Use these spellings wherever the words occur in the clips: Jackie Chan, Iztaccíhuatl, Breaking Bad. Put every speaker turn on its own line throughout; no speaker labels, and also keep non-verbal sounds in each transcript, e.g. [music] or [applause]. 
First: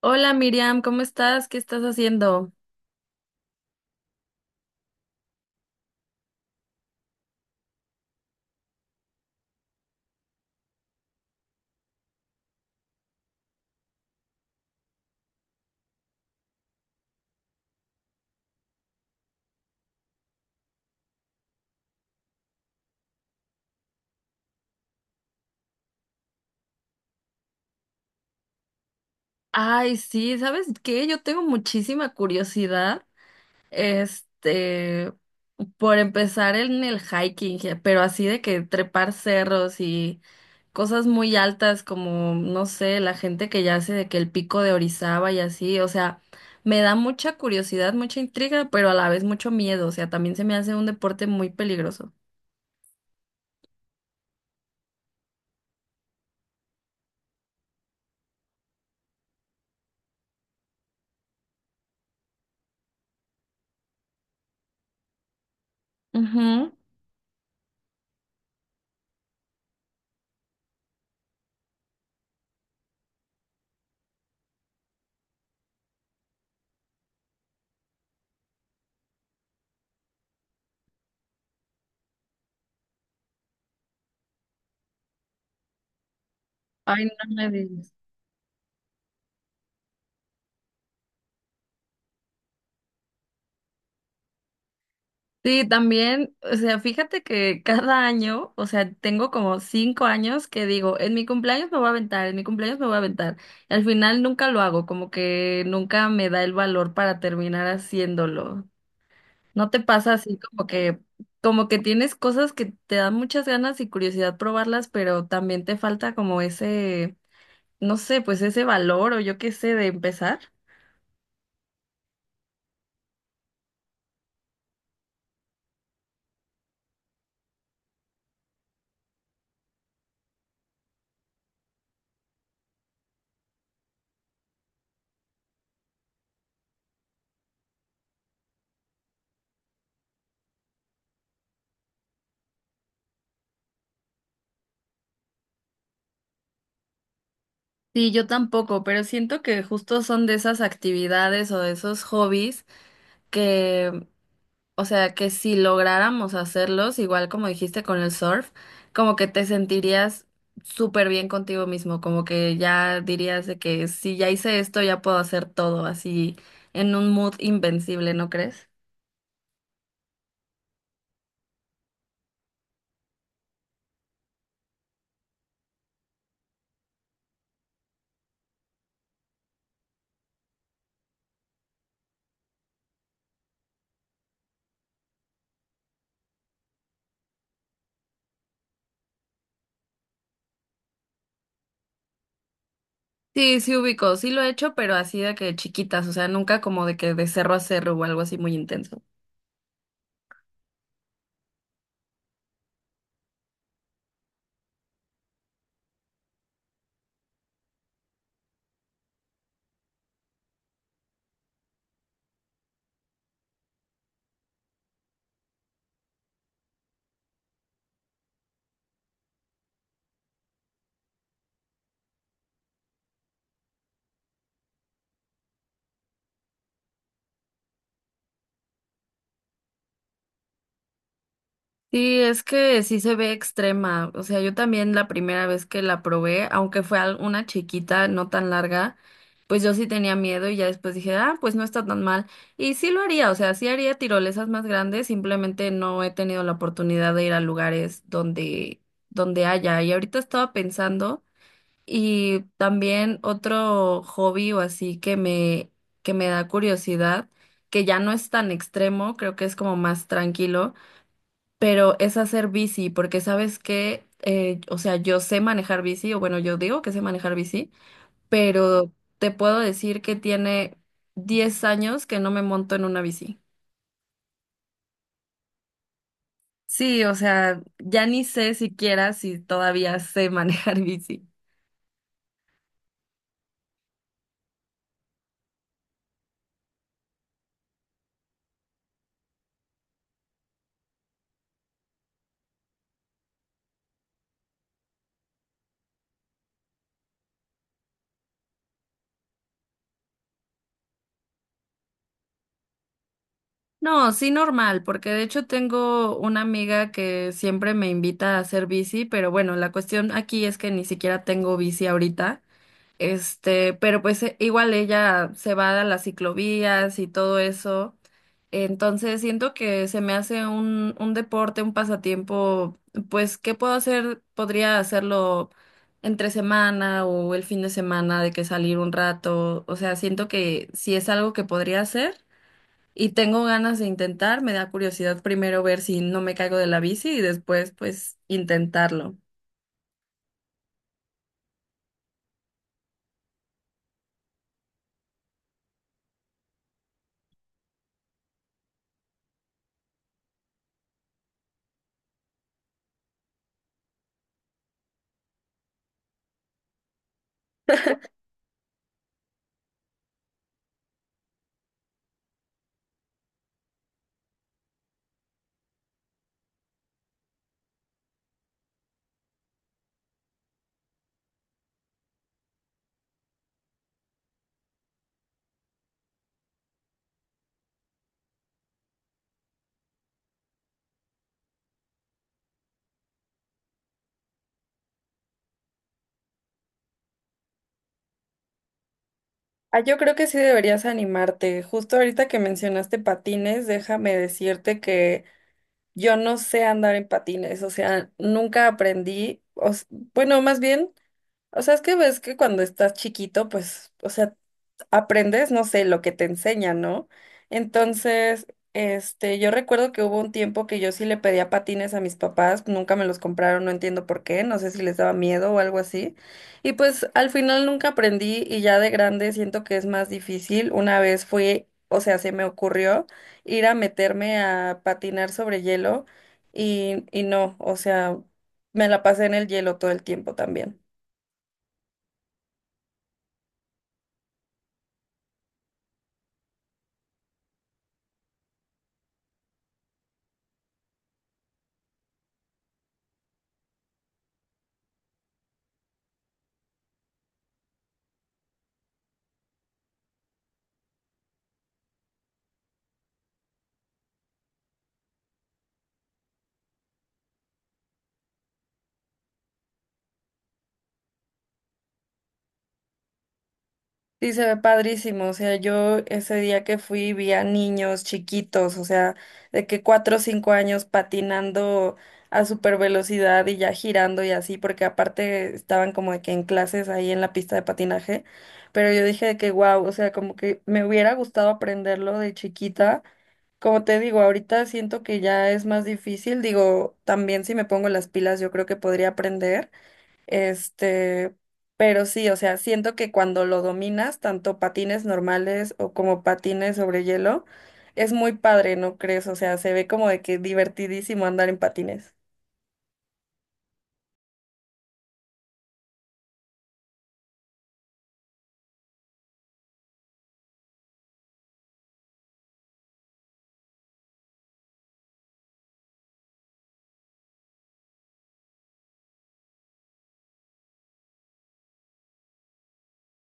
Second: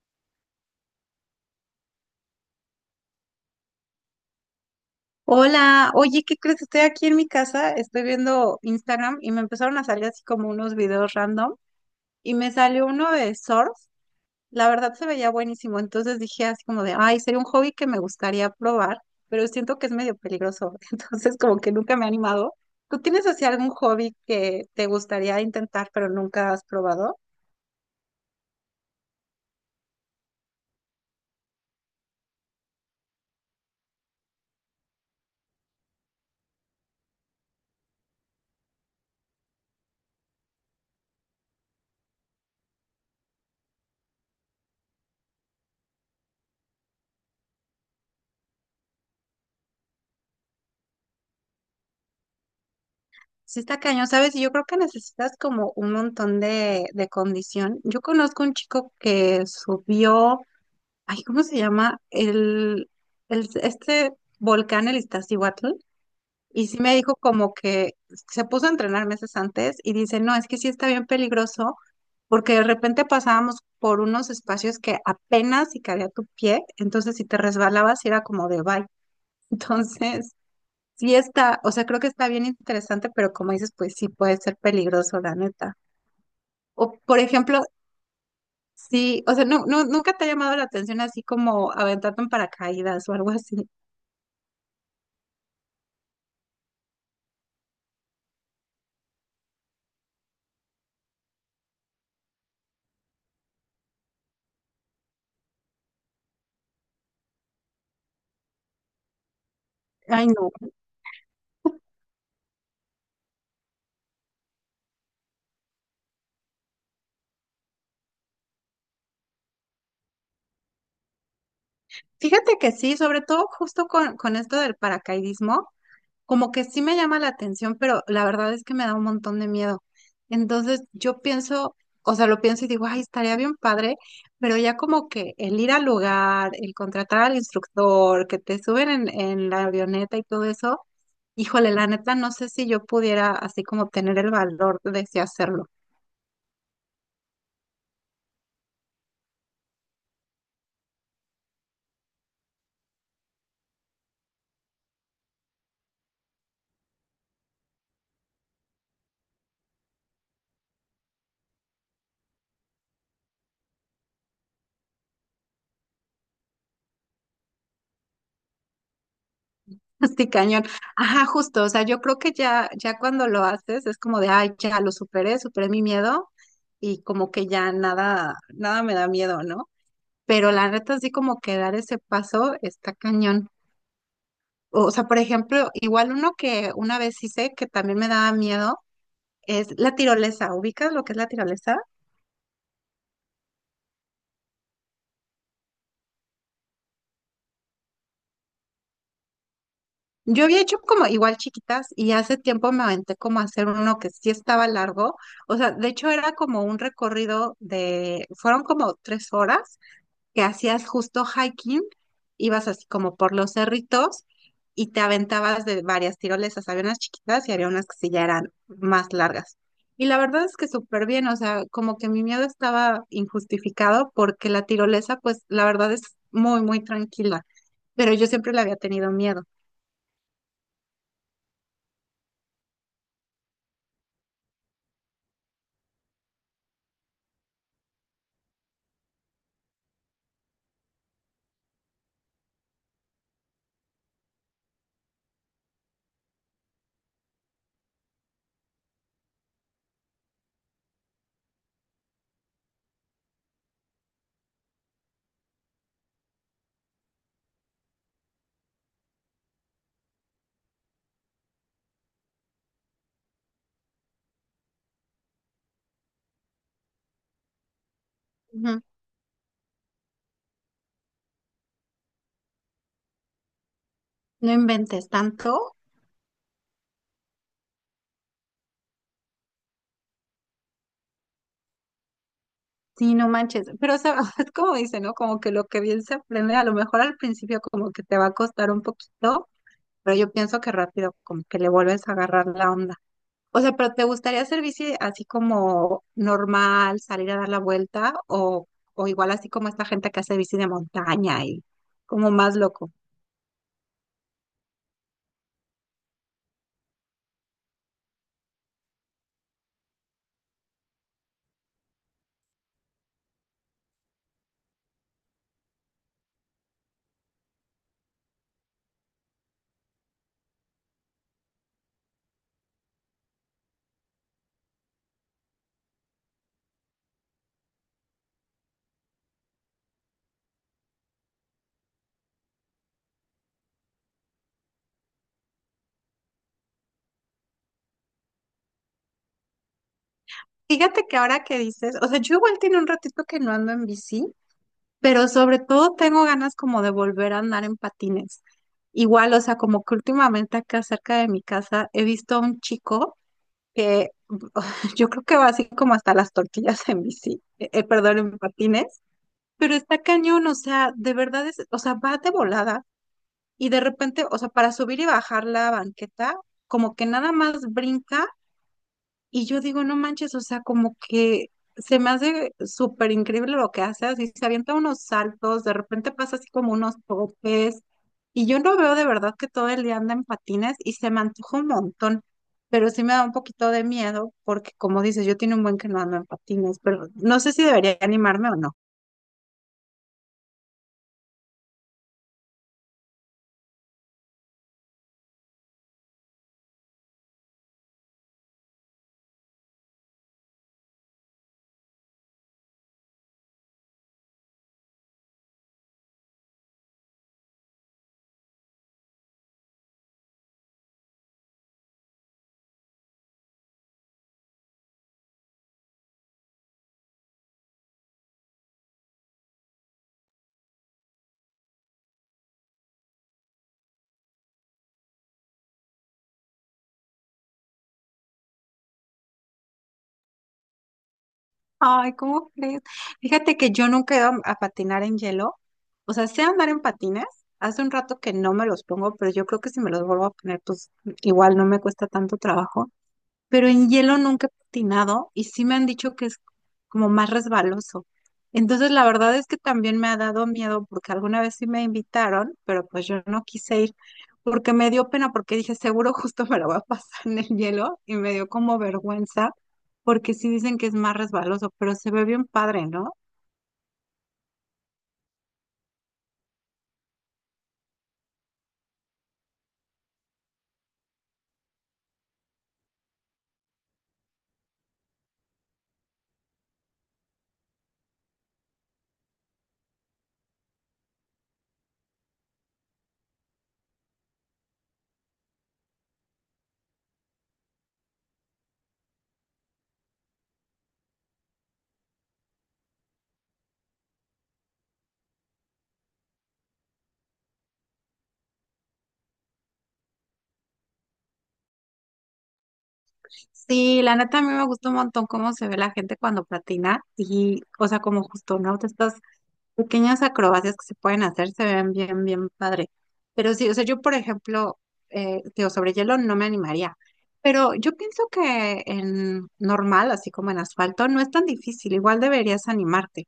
Hola Miriam, ¿cómo estás? ¿Qué estás haciendo?
Hola, oye, ¿qué crees? Estoy aquí en mi casa, estoy viendo Instagram y me empezaron a salir así como unos videos random y me salió uno de surf, la verdad se veía buenísimo, entonces dije así como de, ay, sería un hobby que me gustaría probar, pero siento que es medio peligroso, [laughs] entonces como que nunca me he animado. ¿Tú tienes así algún hobby que te gustaría intentar pero nunca has probado?
Ay, sí, ¿sabes qué? Yo tengo muchísima curiosidad, este, por empezar en el hiking, pero así de que trepar cerros y cosas muy altas como, no sé, la gente que ya hace de que el pico de Orizaba y así, o sea, me da mucha curiosidad, mucha intriga, pero a la vez mucho miedo, o sea, también se me hace un deporte muy peligroso.
Sí está cañón, ¿sabes? Y yo creo que necesitas como un montón de condición. Yo conozco un chico que subió, ay, ¿cómo se llama? El volcán, el Iztaccíhuatl. Y
Ujú.
sí me dijo como que se puso a entrenar meses antes y dice, no, es que sí está bien peligroso porque de repente pasábamos por unos espacios que apenas si cabía tu pie, entonces si te resbalabas era como de bye. [laughs] Entonces, sí está, o sea, creo que está bien interesante, pero como dices, pues sí puede ser peligroso, la neta. O,
Ay,
por
no me
ejemplo,
digas.
sí, o sea, no, nunca te ha llamado la atención así como aventarte en paracaídas o algo así.
Sí, también, o sea, fíjate que cada año, o sea, tengo como 5 años que digo, en mi cumpleaños me voy a aventar, en mi cumpleaños me voy a aventar. Y al final nunca lo hago, como que nunca me da el valor para terminar haciéndolo. ¿No te pasa
Ay,
así
no.
como que tienes cosas que te dan muchas ganas y curiosidad probarlas, pero también te falta como ese, no sé, pues ese valor o yo qué sé de empezar?
Fíjate que sí, sobre todo justo con esto del paracaidismo, como que sí me llama la atención, pero la verdad es que me da un montón de miedo. Entonces yo pienso, o sea, lo pienso y digo, ay, estaría bien padre, pero ya como que el ir al lugar, el contratar al instructor, que te suben en la avioneta y todo eso, híjole, la neta, no sé si yo pudiera así como tener el valor de sí hacerlo.
Sí, yo tampoco, pero siento que justo son de esas actividades o de esos hobbies que, o sea, que si lográramos hacerlos, igual como dijiste con el surf, como que te sentirías súper bien contigo mismo, como que ya dirías de que si ya hice esto, ya puedo hacer todo, así en un mood invencible, ¿no crees?
Sí, cañón. Ajá, justo, o sea, yo creo que ya cuando lo haces es como de, ay, ya lo superé, superé mi miedo y como que ya nada, nada me da miedo, ¿no? Pero la neta sí como que dar ese paso está cañón. O sea, por ejemplo, igual uno que una vez hice que también me daba miedo es la tirolesa. ¿Ubicas lo que es la tirolesa?
Sí, sí ubico, sí lo he hecho, pero así de que chiquitas, o sea, nunca como de que de cerro a cerro o algo así muy intenso.
Yo había hecho como igual chiquitas y hace tiempo me aventé como a hacer uno que sí estaba largo. O sea, de hecho era como un recorrido de, fueron como tres horas que hacías justo hiking, ibas así como por los cerritos y te aventabas de varias tirolesas. Había unas chiquitas y había unas que sí ya eran más largas. Y la verdad es que súper bien, o sea, como que mi miedo estaba injustificado porque la tirolesa, pues la verdad es muy, muy tranquila, pero yo siempre le había tenido miedo.
Sí, es que sí se ve extrema. O sea, yo también la primera vez que la probé, aunque fue una chiquita, no tan larga, pues yo sí tenía miedo y ya después dije, ah, pues no está tan mal. Y sí lo haría, o sea, sí haría tirolesas más grandes, simplemente no he tenido la oportunidad de ir a lugares donde, donde haya. Y ahorita estaba pensando, y también otro hobby o así que me da curiosidad, que ya no es tan extremo, creo que es como más tranquilo pero es hacer bici, porque sabes que, o sea, yo sé manejar bici, o bueno, yo digo que sé manejar bici,
Ujú.
pero te puedo decir que tiene 10 años que no me monto en una bici.
No inventes tanto,
Sí, o sea, ya ni sé siquiera si todavía sé [laughs] manejar bici.
sí, no manches, pero o sea, [laughs] es como dice, ¿no? Como que lo que bien se aprende, a lo mejor al principio como que te va a costar un poquito, pero yo pienso que rápido, como que le vuelves a agarrar la onda. O sea, pero ¿te gustaría hacer bici así como normal, salir a dar la vuelta o igual así como esta gente que hace bici de montaña y como más loco?
No, sí normal, porque de hecho tengo una amiga que siempre me invita a hacer bici, pero bueno, la cuestión aquí es que ni siquiera tengo bici ahorita. Este, pero pues igual ella se va a las ciclovías y todo eso. Entonces siento que se me hace un deporte, un pasatiempo, pues, ¿qué puedo hacer? Podría hacerlo entre semana o el fin de semana de que salir un rato. O sea, siento que si es algo que podría hacer y tengo ganas de intentar, me da curiosidad primero ver si no me caigo de la bici y después pues intentarlo.
Fíjate que ahora que dices, o sea, yo igual tiene un ratito que no ando en bici, pero sobre todo tengo ganas como de volver a andar en patines. Igual, o sea, como que últimamente acá cerca de mi casa he visto a un chico que [laughs] yo creo que va así como hasta las tortillas en bici, perdón, en patines, pero está cañón, o sea, de verdad es, o sea, va de volada y de repente, o sea, para subir y bajar la banqueta, como que nada más brinca y yo digo, no manches, o sea, como que se me hace súper increíble lo que hace, así se avienta unos saltos, de repente pasa así como unos topes, y yo no veo de verdad que todo el día anda en patines y se me antoja un montón, pero sí me da un poquito de miedo porque como dices, yo tiene un buen que no ando en patines, pero no sé si debería animarme o no.
Ah, yo creo que sí deberías animarte. Justo ahorita que mencionaste patines, déjame decirte que yo no sé andar en patines, o sea, nunca aprendí, bueno, más bien o sea, es que ves que cuando estás chiquito, pues, o sea, aprendes, no sé, lo que te enseñan, ¿no? Entonces, yo recuerdo que hubo un tiempo que yo sí le pedía patines a mis papás, nunca me los compraron, no entiendo por qué, no sé si les daba miedo o algo así. Y pues al final nunca aprendí y ya de grande siento que es más difícil. Una vez fui, o sea, se me ocurrió ir a meterme a patinar sobre hielo y no, o sea, me la pasé en el hielo todo el tiempo también.
Ay, ¿cómo crees? Fíjate que yo nunca he ido a patinar en hielo. O sea, sé andar en patines. Hace un rato que no me los pongo, pero yo creo que si me los vuelvo a poner, pues igual no me cuesta tanto trabajo, pero en hielo nunca he patinado y sí me han dicho que es como más resbaloso. Entonces, la verdad es que también me ha dado miedo porque alguna vez sí me invitaron, pero pues yo no quise ir porque me dio pena porque dije, seguro justo me lo va a pasar en el hielo y me dio como vergüenza porque sí dicen que es más resbaloso, pero se ve bien padre, ¿no?
Sí, se ve padrísimo. O sea, yo ese día que fui vi a niños chiquitos, o sea, de que cuatro o cinco años patinando a super velocidad y ya girando y así, porque aparte estaban como de que en clases ahí en la pista de patinaje. Pero yo dije de que wow, o sea, como que me hubiera gustado aprenderlo de chiquita. Como te digo, ahorita siento que ya es más difícil. Digo, también si me pongo las pilas, yo creo que podría aprender. Este, pero sí, o sea, siento que cuando lo dominas, tanto patines normales o como patines sobre hielo, es muy padre, ¿no crees? O sea, se ve como de que divertidísimo andar en patines.
Sí, la neta a mí me gusta un montón cómo se ve la gente cuando patina y, o sea, como justo, ¿no? Te estás pequeñas acrobacias que se pueden hacer se ven bien, bien padre. Pero sí, o sea, yo, por ejemplo, digo, sobre hielo no me animaría. Pero yo pienso que en normal, así como en asfalto, no es tan difícil. Igual deberías animarte.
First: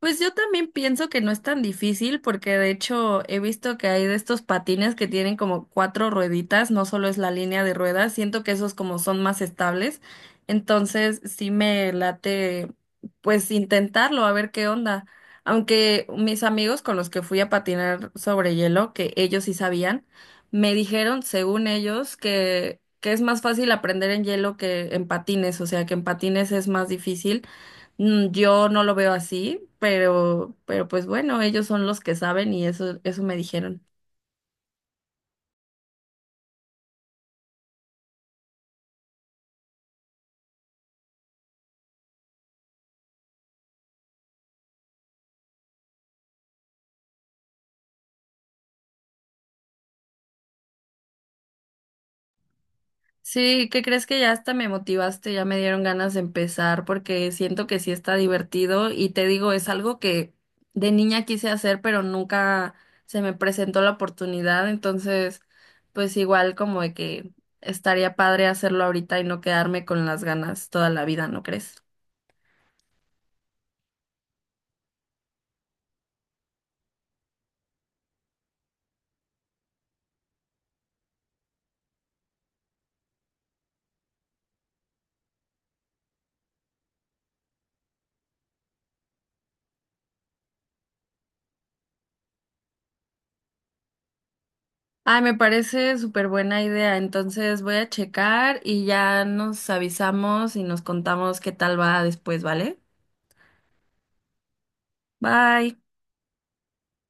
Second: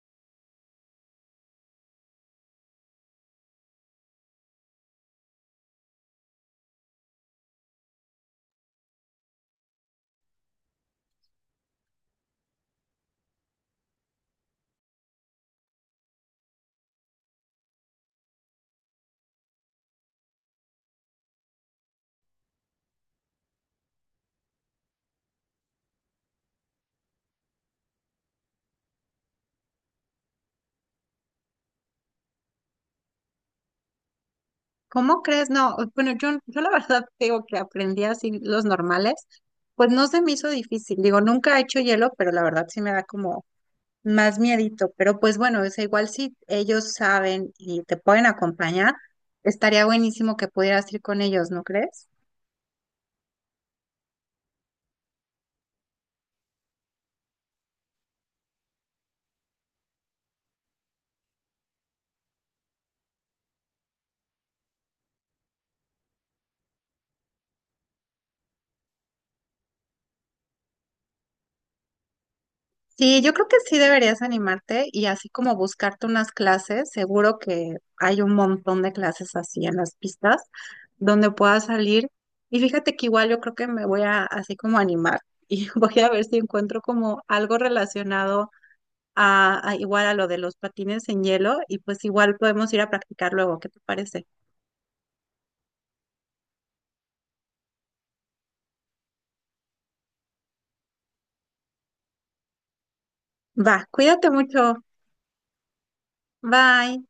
Pues yo también pienso que no es tan difícil porque de hecho he visto que hay de estos patines que tienen como cuatro rueditas, no solo es la línea de ruedas, siento que esos como son más estables, entonces sí me late pues intentarlo a ver qué onda. Aunque mis amigos con los que fui a patinar sobre hielo, que ellos sí sabían, me dijeron, según ellos, que es más fácil aprender en hielo que en patines, o sea que en patines es más difícil. Mm, yo no lo veo así, pero pues bueno, ellos son los que saben y eso me dijeron.
¿Cómo crees? No, bueno, yo la [laughs] verdad te digo que aprendí así los normales, pues no se me hizo difícil. Digo, nunca he hecho hielo, pero la verdad sí me da como más miedito, pero pues bueno, es igual si ellos saben y te pueden acompañar, estaría buenísimo que pudieras ir con ellos, ¿no crees?
Sí, ¿qué crees que ya hasta me motivaste? Ya me dieron ganas de empezar porque siento que sí está divertido y te digo, es algo que de niña quise hacer, pero nunca se me presentó la oportunidad, entonces pues igual como de que estaría padre hacerlo ahorita y no quedarme con las ganas toda la vida, ¿no crees?
Sí, yo creo que sí deberías animarte y así como buscarte unas clases, seguro que hay un montón de clases así en las pistas donde puedas salir. Y fíjate que igual yo creo que me voy a así como animar [laughs] y voy a ver si encuentro como algo relacionado a igual a lo de los patines en hielo y pues igual podemos ir a practicar luego, ¿qué te parece?
Ay, me parece súper buena idea. Entonces voy a checar y ya nos avisamos y nos contamos qué tal va después, ¿vale?
Va, cuídate mucho.
Bye.
Bye.